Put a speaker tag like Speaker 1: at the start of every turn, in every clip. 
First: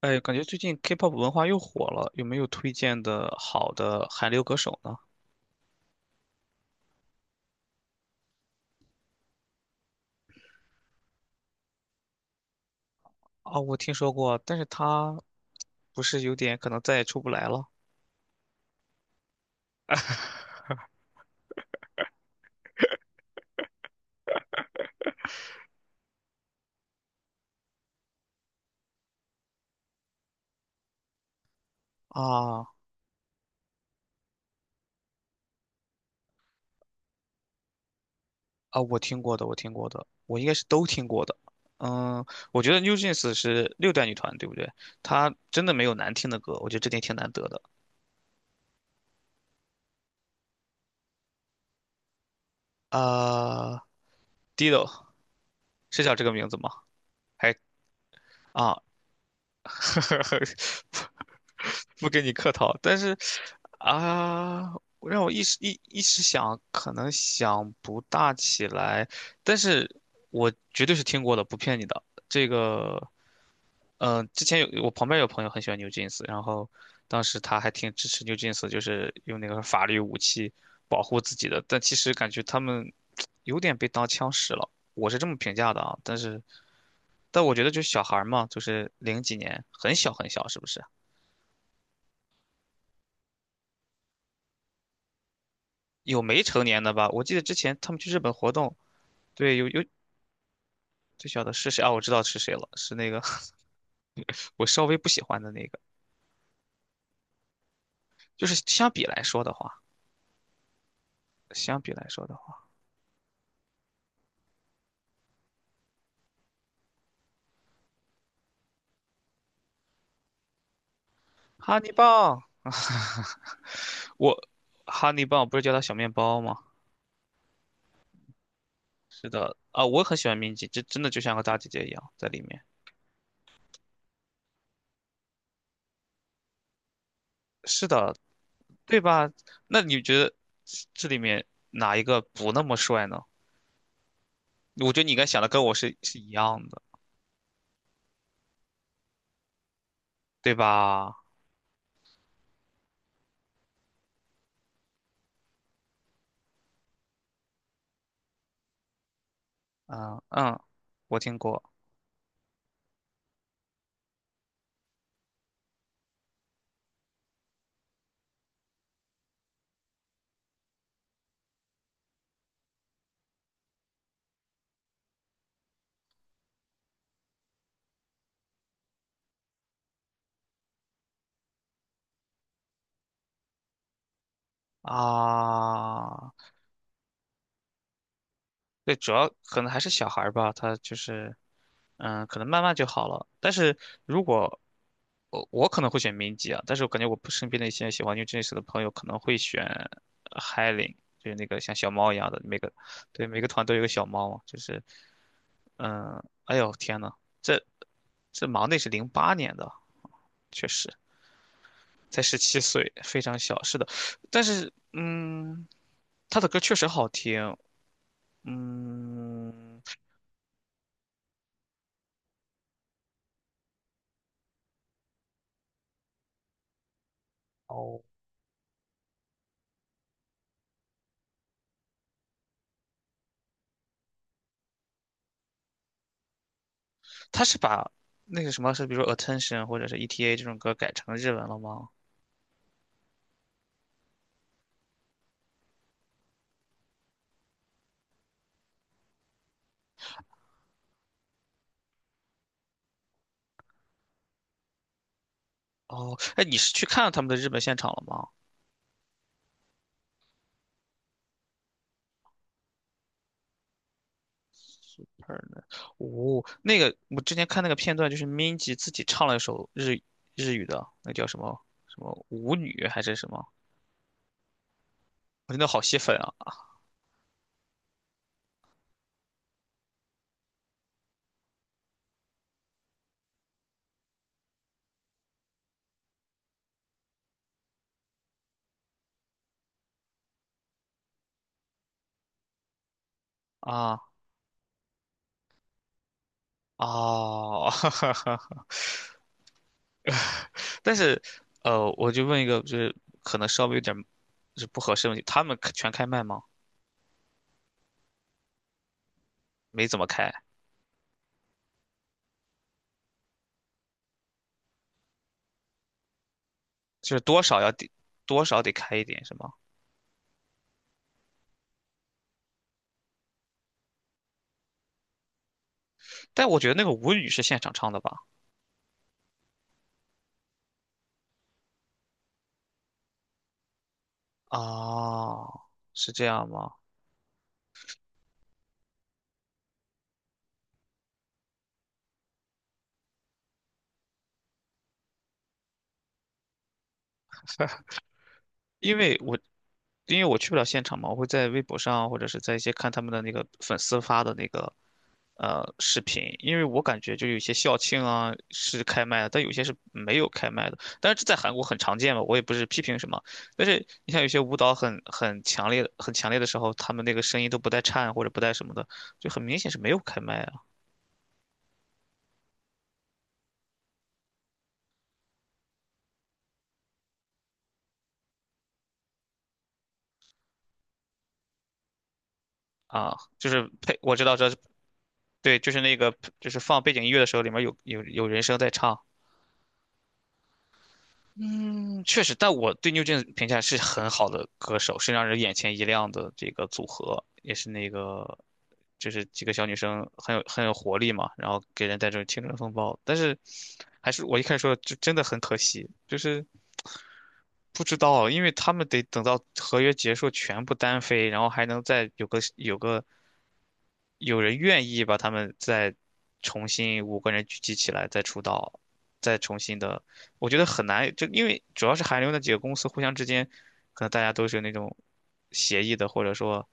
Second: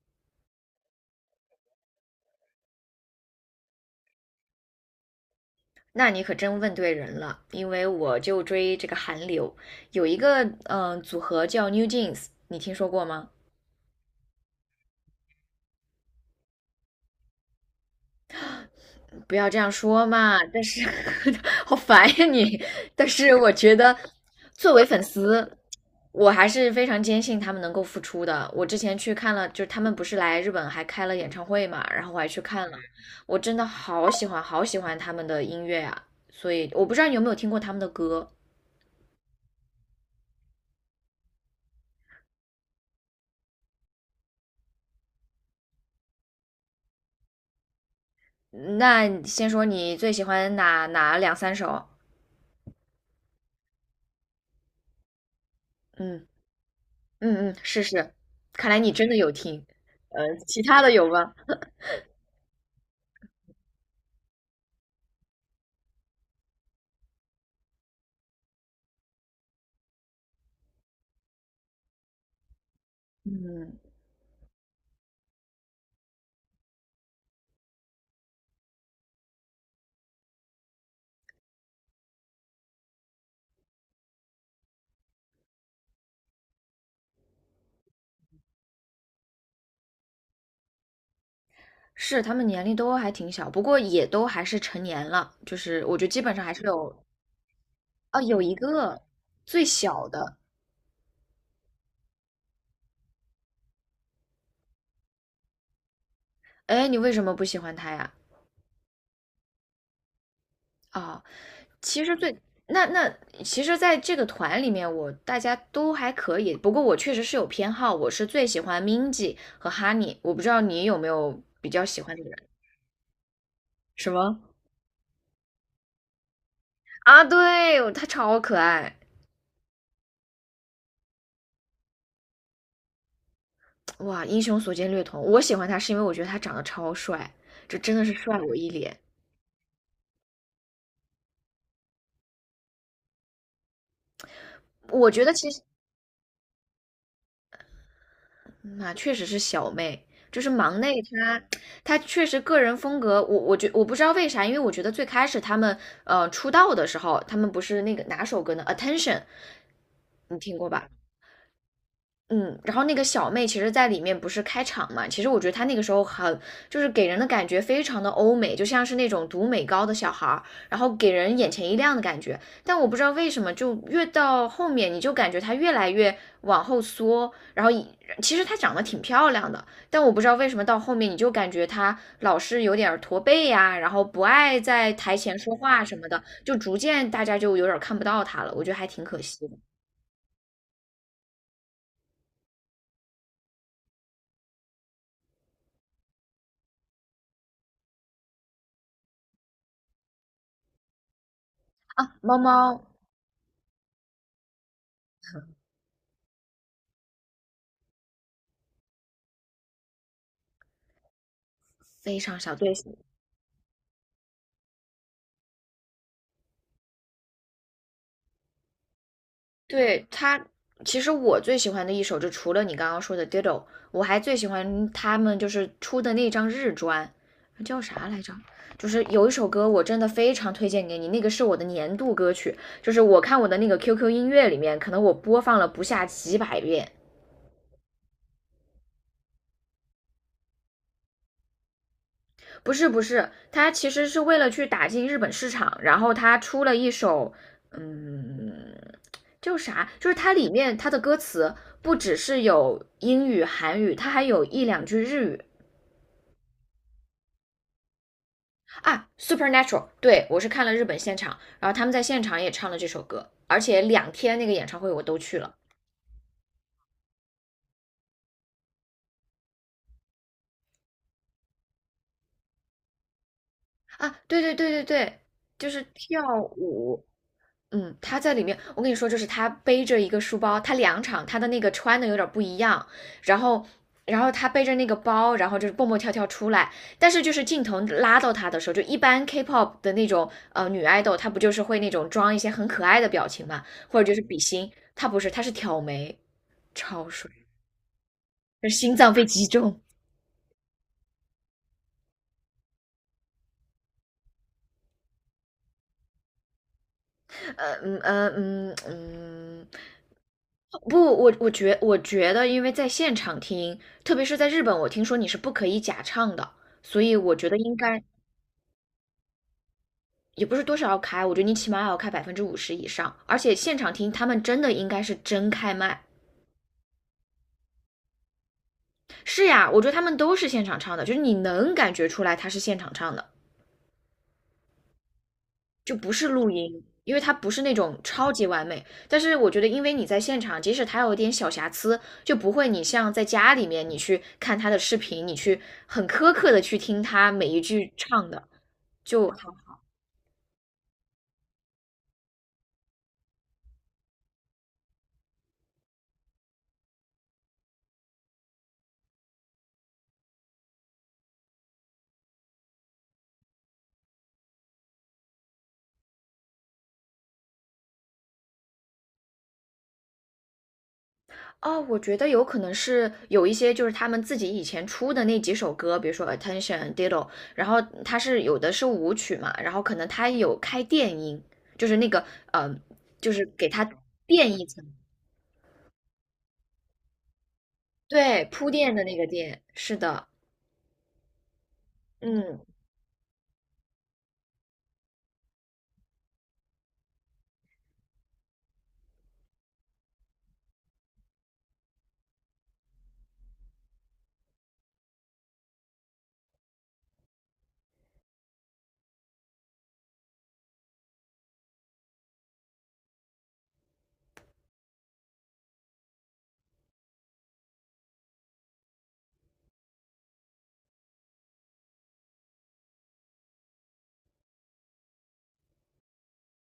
Speaker 1: 哎，感觉最近 K-pop 文化又火了，有没有推荐的好的韩流歌手呢？
Speaker 2: 那你可真问对人了，因为我就追这个韩流，有一个组合叫 New Jeans，你听说过吗？
Speaker 1: 啊，我听说过，但是他不是有点可能再也出不来了。
Speaker 2: 不要这样说嘛，但 是 好烦呀你。但是我觉得，作为粉丝，我还是非常坚信他们能够复出的。我之前去看了，就是他们不是来日本还开了演唱会嘛，然后我还去
Speaker 1: 啊
Speaker 2: 看了，我真的好喜欢好喜欢他们的音乐啊。所以我不知道你有没有听过他们的歌。
Speaker 1: 啊！我听过的，我听过的，我应该是都听过的。嗯，我觉得 NewJeans 是6代女团，对不对？她真的没有难听的歌，我觉得这点挺难得的。
Speaker 2: 那先说你最喜欢哪两三首？
Speaker 1: 啊， d i d o 是叫这
Speaker 2: 嗯
Speaker 1: 个名字吗？
Speaker 2: 嗯
Speaker 1: 还，
Speaker 2: 嗯，是是，看来
Speaker 1: 啊，
Speaker 2: 你真的有听。呃，其他 的
Speaker 1: 不
Speaker 2: 有吗？
Speaker 1: 不跟你客套，但是啊，让我一时想，可能想不大起来，但是我绝对是听过的，不骗你的。这个，
Speaker 2: 嗯，
Speaker 1: 之前有我旁边有朋友很喜欢 New Jeans，然后当时他还挺支持 New Jeans，就是用那个法律武器保护自己的，但其实感觉他们 有点被当枪使了。我是这么评价的啊，但是我觉得就是小孩儿嘛，就是零几年，很小很小，是不是？
Speaker 2: 是，他们年龄都还挺小，不过也都还是成年了，就是我觉得基
Speaker 1: 有
Speaker 2: 本
Speaker 1: 没
Speaker 2: 上还是
Speaker 1: 成年的
Speaker 2: 有，
Speaker 1: 吧？我记得之前他们去日
Speaker 2: 哦，
Speaker 1: 本
Speaker 2: 有
Speaker 1: 活
Speaker 2: 一
Speaker 1: 动，
Speaker 2: 个
Speaker 1: 对，
Speaker 2: 最
Speaker 1: 有
Speaker 2: 小的，
Speaker 1: 最小的是谁啊？我知道是谁了，是那个 我稍微不喜欢的那个。
Speaker 2: 哎，你为什么不喜欢他呀？
Speaker 1: 就是相比来说的话，
Speaker 2: 啊、
Speaker 1: 相比
Speaker 2: 其
Speaker 1: 来
Speaker 2: 实
Speaker 1: 说的
Speaker 2: 最
Speaker 1: 话，
Speaker 2: 那那其实，在这个团里面，我大家都还可以。不过我确实是有偏好，我是最喜欢 m i n g i 和 Honey。我不知道你有没有比
Speaker 1: 哈
Speaker 2: 较
Speaker 1: 尼
Speaker 2: 喜欢的人？
Speaker 1: 棒，
Speaker 2: 什
Speaker 1: 我
Speaker 2: 么？
Speaker 1: 哈尼棒不是叫它小面包吗？
Speaker 2: 啊，对，他超可爱，
Speaker 1: 是的，啊，我很喜欢明吉，这真的就像个大姐姐一样在里面。
Speaker 2: 哇，英雄所见略同。我喜欢他是因为我觉得他长得超帅，这
Speaker 1: 是
Speaker 2: 真的是
Speaker 1: 的，
Speaker 2: 帅我一脸。
Speaker 1: 对吧？那你觉得这里面哪一个不那么帅呢？我觉得你
Speaker 2: 我
Speaker 1: 应
Speaker 2: 觉
Speaker 1: 该
Speaker 2: 得
Speaker 1: 想的
Speaker 2: 其实
Speaker 1: 跟我是一样的，
Speaker 2: 那确实是小妹，就是
Speaker 1: 对
Speaker 2: 忙内
Speaker 1: 吧？
Speaker 2: 她，她确实个人风格，我不知道为啥，因为我觉得最开始他们出道的时候，他们不是那个哪首歌呢？Attention,
Speaker 1: 嗯
Speaker 2: 你
Speaker 1: 嗯，
Speaker 2: 听过吧？
Speaker 1: 我听过。
Speaker 2: 嗯，然后那个小妹其实，在里面不是开场嘛？其实我觉得她那个时候很，就是给人的感觉非常的欧美，就像是那种读美高的小孩儿，然后给人眼前一亮的感觉。但我不知道为什么，就越到后面，你就感觉她越来越往后缩，然后其实她长得挺漂亮的，但我不知道为什么到后面，你就感觉她老是有点儿驼背呀、然后不爱在台前说话什么的，
Speaker 1: 啊，
Speaker 2: 就逐渐大家就有点儿看不到她了，我觉得还
Speaker 1: 对，
Speaker 2: 挺
Speaker 1: 主
Speaker 2: 可
Speaker 1: 要
Speaker 2: 惜的
Speaker 1: 可能还是小孩儿吧，他就是，嗯，可能慢慢就好了。但是如果我可能会选民籍啊，但是我感觉我身边的一些喜欢 New Jeans 的朋友可能会选 Hailing，就是那个像小猫
Speaker 2: 啊。
Speaker 1: 一样
Speaker 2: 猫
Speaker 1: 的，
Speaker 2: 猫
Speaker 1: 对每个团都有个小猫嘛，就是嗯，哎呦天呐，这这忙内是08年的，确实
Speaker 2: 非
Speaker 1: 才十
Speaker 2: 常小
Speaker 1: 七
Speaker 2: 队
Speaker 1: 岁，非常小。是的，但是嗯，他的歌确实好听，嗯。
Speaker 2: 对，他，其实我最喜欢的一首，就除了你刚刚说的《Diddle》,我还最喜欢他们就是出的那张日专，叫
Speaker 1: 哦，
Speaker 2: 啥来着？就是有一首歌，我真的非常推荐给你，那个是我的年度歌曲，就是我看我的那个 QQ 音乐里面，可能我播放了不下几百遍。
Speaker 1: 他是把那个什么是，比如说 attention 或者是 ETA 这种歌改成日文了吗？
Speaker 2: 不是不是，他其实是为了去打进日本市场，然后他出了一首，嗯，叫啥，就是它里面它的歌词不只是有英语、韩语，它还有一两句日语
Speaker 1: 哦，哎，你是去看了他们的日本现场了吗
Speaker 2: 啊。Supernatural,对我是看了日本现场，然后他们在现场也唱了这首歌，而且两天那个演唱会我都
Speaker 1: ？Super，
Speaker 2: 去了
Speaker 1: 呢。哦，那个我之前看那个片段，就是 Minji 自己唱了一首日语的，那叫什么什么舞女还是什么？
Speaker 2: 啊。对对对对对，
Speaker 1: 我真的
Speaker 2: 就
Speaker 1: 好
Speaker 2: 是
Speaker 1: 吸粉
Speaker 2: 跳
Speaker 1: 啊。
Speaker 2: 舞，他在里面，我跟你说，就是他背着一个书包，他两场他的那个穿的有点不一样，然后，然后他背着那个包，然后就是蹦蹦跳跳出来，但是就是镜头拉到他的时候，就一般 K-pop 的那种女爱豆，她不就是会那种装一些很可爱的表情嘛，
Speaker 1: 啊
Speaker 2: 或者就是比心，她不是，她是挑眉，超帅，
Speaker 1: 哦，
Speaker 2: 就是心脏被击中。
Speaker 1: 但是我就问一个，就是可能稍微有点就是不合适的问题，他们全开麦吗？
Speaker 2: 呃嗯呃嗯嗯，
Speaker 1: 没怎么开。
Speaker 2: 不，我觉得,因为在现场听，特别是在日本，我听说你是不可以假唱的，所
Speaker 1: 就
Speaker 2: 以
Speaker 1: 是
Speaker 2: 我觉得应该
Speaker 1: 多少得开一点是吗？
Speaker 2: 也不是多少要开，我觉得你起码要开50%以上，而且现场听他们真的应该是真开麦。
Speaker 1: 但我觉得那个舞女是现场唱的吧？
Speaker 2: 是呀，我觉得他们都是现场唱的，就是你能感觉出来他是现场唱的。
Speaker 1: 啊，
Speaker 2: 就
Speaker 1: 是
Speaker 2: 不
Speaker 1: 这
Speaker 2: 是
Speaker 1: 样
Speaker 2: 录
Speaker 1: 吗？
Speaker 2: 音，因为它不是那种超级完美。但是我觉得，因为你在现场，即使它有一点小瑕疵，就不会你像在家里面你去看他的视频，你去很苛刻的去听他每一句唱的。
Speaker 1: 因为
Speaker 2: 就好
Speaker 1: 我因为我去不了现场嘛，我会在微博上或者是在一些看他们的那个粉丝发的那个视频，因为我感觉就有一些校庆啊是开麦的，但有些是没有开麦的。但是这在韩国很常见嘛，我也不是批评什么。但是你像有些舞蹈很强烈、很强烈的时候，他们那个声音都不带颤或者不带什么的，就很明显是没有开麦啊。
Speaker 2: 哦，我觉得有可能是有一些就是他们自己以前出的那几首歌，比如说《Attention》、《Diddle》,然后它是有的是舞曲嘛，然后可能它有开电音，就是那个
Speaker 1: 啊，
Speaker 2: 就是
Speaker 1: 就是
Speaker 2: 给它
Speaker 1: 配，我知道这，
Speaker 2: 垫一层，
Speaker 1: 对，就是那个，就是放背景音乐的时候，里面有人
Speaker 2: 对，
Speaker 1: 声在
Speaker 2: 铺垫
Speaker 1: 唱。
Speaker 2: 的那个垫，是的。
Speaker 1: 嗯，确实，但
Speaker 2: 嗯
Speaker 1: 我对 n e w 评价是很好的歌手，是让人眼前一亮的这个组合，也是那个，就是几个小女生很有活力嘛，然后给人带这种青春风暴。但是，还是我一开始说，就真的很可惜，就是不知道，因为他们得等到合约结束全部单飞，然后还能再有人愿意把他们再重新五个人聚集起来再出道，再重新的，我觉得很难，就因为主要是韩流那几个公司互相之间，可能大家都是有那种协议的，或者说，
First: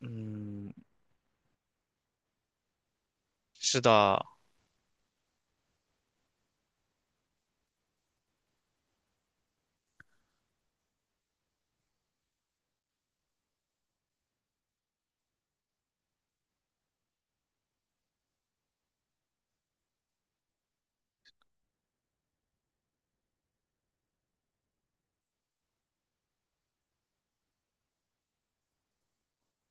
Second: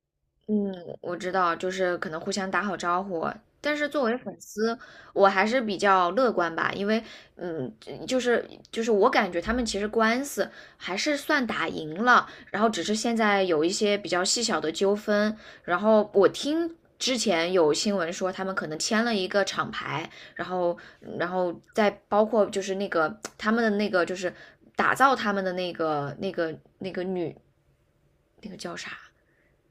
Speaker 1: 嗯，
Speaker 2: 嗯，我知道，就是可能互相打好招呼。但
Speaker 1: 是
Speaker 2: 是作为
Speaker 1: 的。
Speaker 2: 粉丝，我还是比较乐观吧，因为嗯，就是我感觉他们其实官司还是算打赢了，然后只是现在有一些比较细小的纠纷。然后我听之前有新闻说他们可能签了一个厂牌，然后再包括就是那个他们的那个就是打造他们的那个那个那个女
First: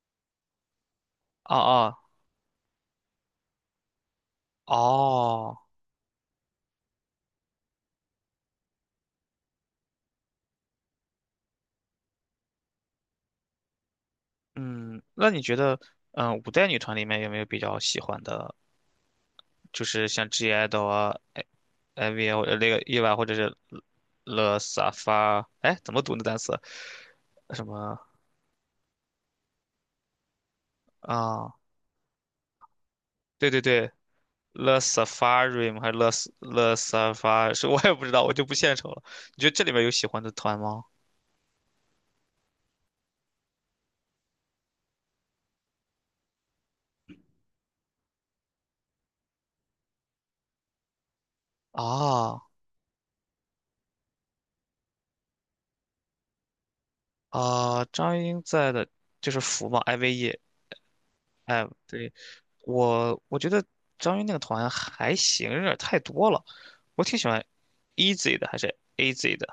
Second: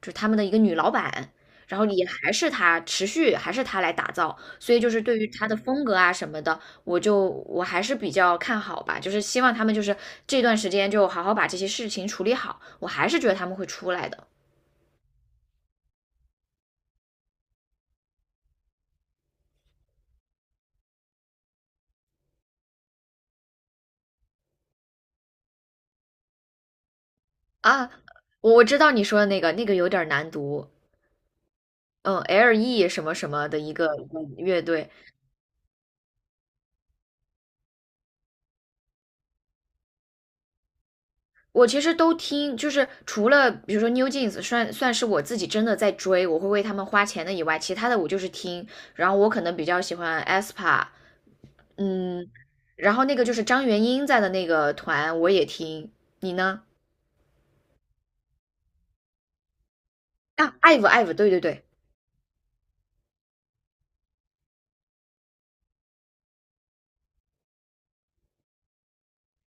Speaker 2: 就是他们的一个女老板，
Speaker 1: 啊
Speaker 2: 然后
Speaker 1: 啊，
Speaker 2: 也还是她，持续还是她来打造，所以就是对于她
Speaker 1: 哦，
Speaker 2: 的风格啊什么的，我还是比较看好吧，就是希望他们就是这段时间就好好把这些事情处理好，我还是觉得他们会出来的
Speaker 1: 嗯，那你觉得，嗯，5代女团里面有没有比较喜欢的，就是像 G IDOL 啊，I V 啊，或者那个 e v 或者是 l 萨 SAFA，哎，怎么读那单词？什
Speaker 2: 啊。
Speaker 1: 么
Speaker 2: 我知道你说的那个，那个有点难读，
Speaker 1: 啊？
Speaker 2: 嗯，L.E 什么什么
Speaker 1: 对
Speaker 2: 的
Speaker 1: 对
Speaker 2: 一
Speaker 1: 对
Speaker 2: 个一个乐
Speaker 1: ，Le
Speaker 2: 队，
Speaker 1: Safari 吗？还是 Le s a f a r 是 我也不知道，我就不献丑了。你觉得这里面有喜欢的团吗？
Speaker 2: 我其实都听，就是除了比如说 New Jeans 算是我自己真的在追，我会为他们花钱的以外，其他的我就是听。然后我可能比较喜欢 aespa,嗯，
Speaker 1: 啊
Speaker 2: 然后那个就是张元英在的那个团我也听。你呢？
Speaker 1: 啊，张英在的就是福嘛，IVE。
Speaker 2: 啊，IVE IVE,对对对，
Speaker 1: 哎，对我觉得张英那个团还行，有点太多了。我挺喜欢 e a s y 的，还是 AZ 的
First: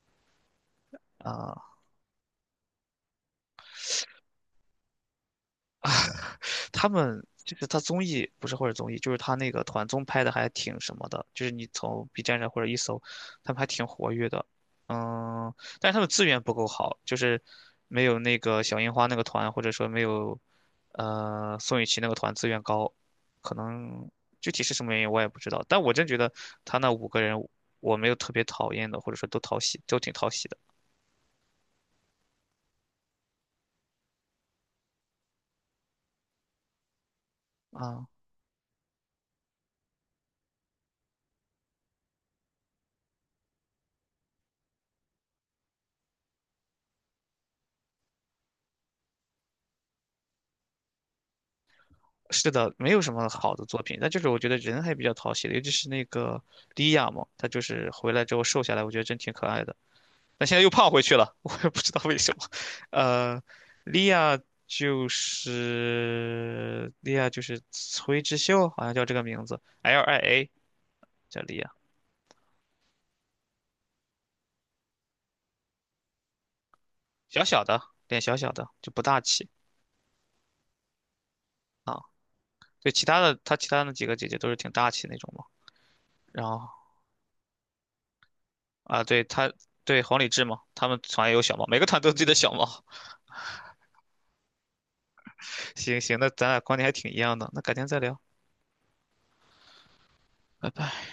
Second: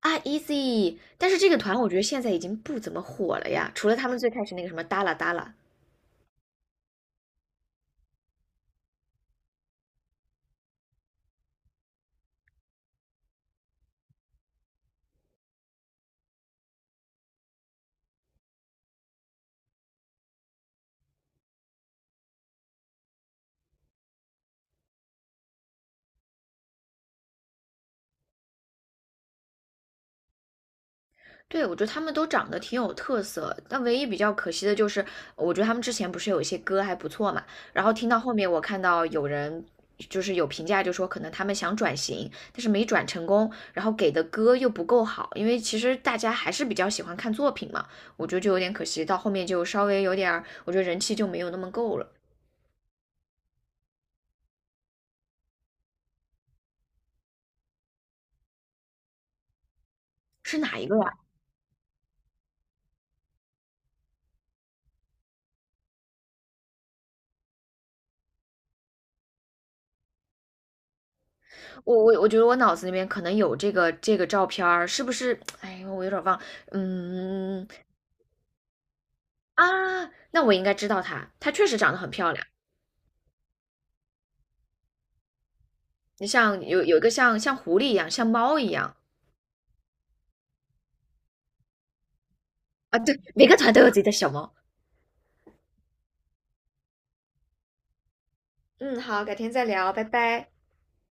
Speaker 2: 啊 Easy。但是这个
Speaker 1: 啊？
Speaker 2: 团我觉得现在已经不怎么火了呀，除了他们最开始那个什么哒啦哒啦，
Speaker 1: 他们就是他综艺不是或者综艺，就是他那个团综拍的还挺什么的，就是你从 B 站上或者一搜，他们还挺活跃的。嗯，但是他们资源不够好，就是没有那个小樱花那个团，或者说没有宋雨琦那个团资源高，可能具体是什么原因我也不知道。但我真觉得他那五个人，我没有特别讨厌的，或者说都讨喜，都挺讨喜的
Speaker 2: 对，我觉得他们都长得挺有特色，但唯一比较可惜的就是，我觉得他们之前不是有一些歌还不错嘛，然后听
Speaker 1: 啊。
Speaker 2: 到后面我看到有人就是有评价就说可能他们想转型，但是没转成功，然后给的歌又不够好，因为其实大家还是比较喜欢看作品嘛，我觉得就有点可惜，到后面就稍微有点儿我觉得人气就没有那么够了。
Speaker 1: 是的，没有什么好的作品，但就是我觉得人还比较讨喜的，尤其是那个莉亚嘛，她就是回来之后瘦下来，我觉得真挺可爱的。但现
Speaker 2: 是
Speaker 1: 在又
Speaker 2: 哪一
Speaker 1: 胖
Speaker 2: 个
Speaker 1: 回
Speaker 2: 呀？
Speaker 1: 去了，我也不知道为什么。呃，莉亚就是崔智秀，好像叫这个名字，LIA 叫莉亚，
Speaker 2: 我觉得我脑子里面可能有这个照片儿是不是？哎，我有点儿忘。
Speaker 1: 小小
Speaker 2: 嗯，
Speaker 1: 的，脸小小的，就不大气
Speaker 2: 啊，那我应该知道它，它确实长
Speaker 1: 啊。
Speaker 2: 得很漂亮。
Speaker 1: 对，其他的她其他的几个姐姐都是挺大气那种嘛。
Speaker 2: 你
Speaker 1: 然
Speaker 2: 像
Speaker 1: 后
Speaker 2: 有一个像狐狸一样，像猫一样
Speaker 1: 啊，对黄礼志嘛，他们团也有小猫，每个团都有自己的小猫。
Speaker 2: 啊，对，每个团都有自己的小猫。
Speaker 1: 行行，那咱俩观点还挺一样的，那改天再聊，
Speaker 2: 嗯，好，改天再聊，拜拜。
Speaker 1: 拜拜。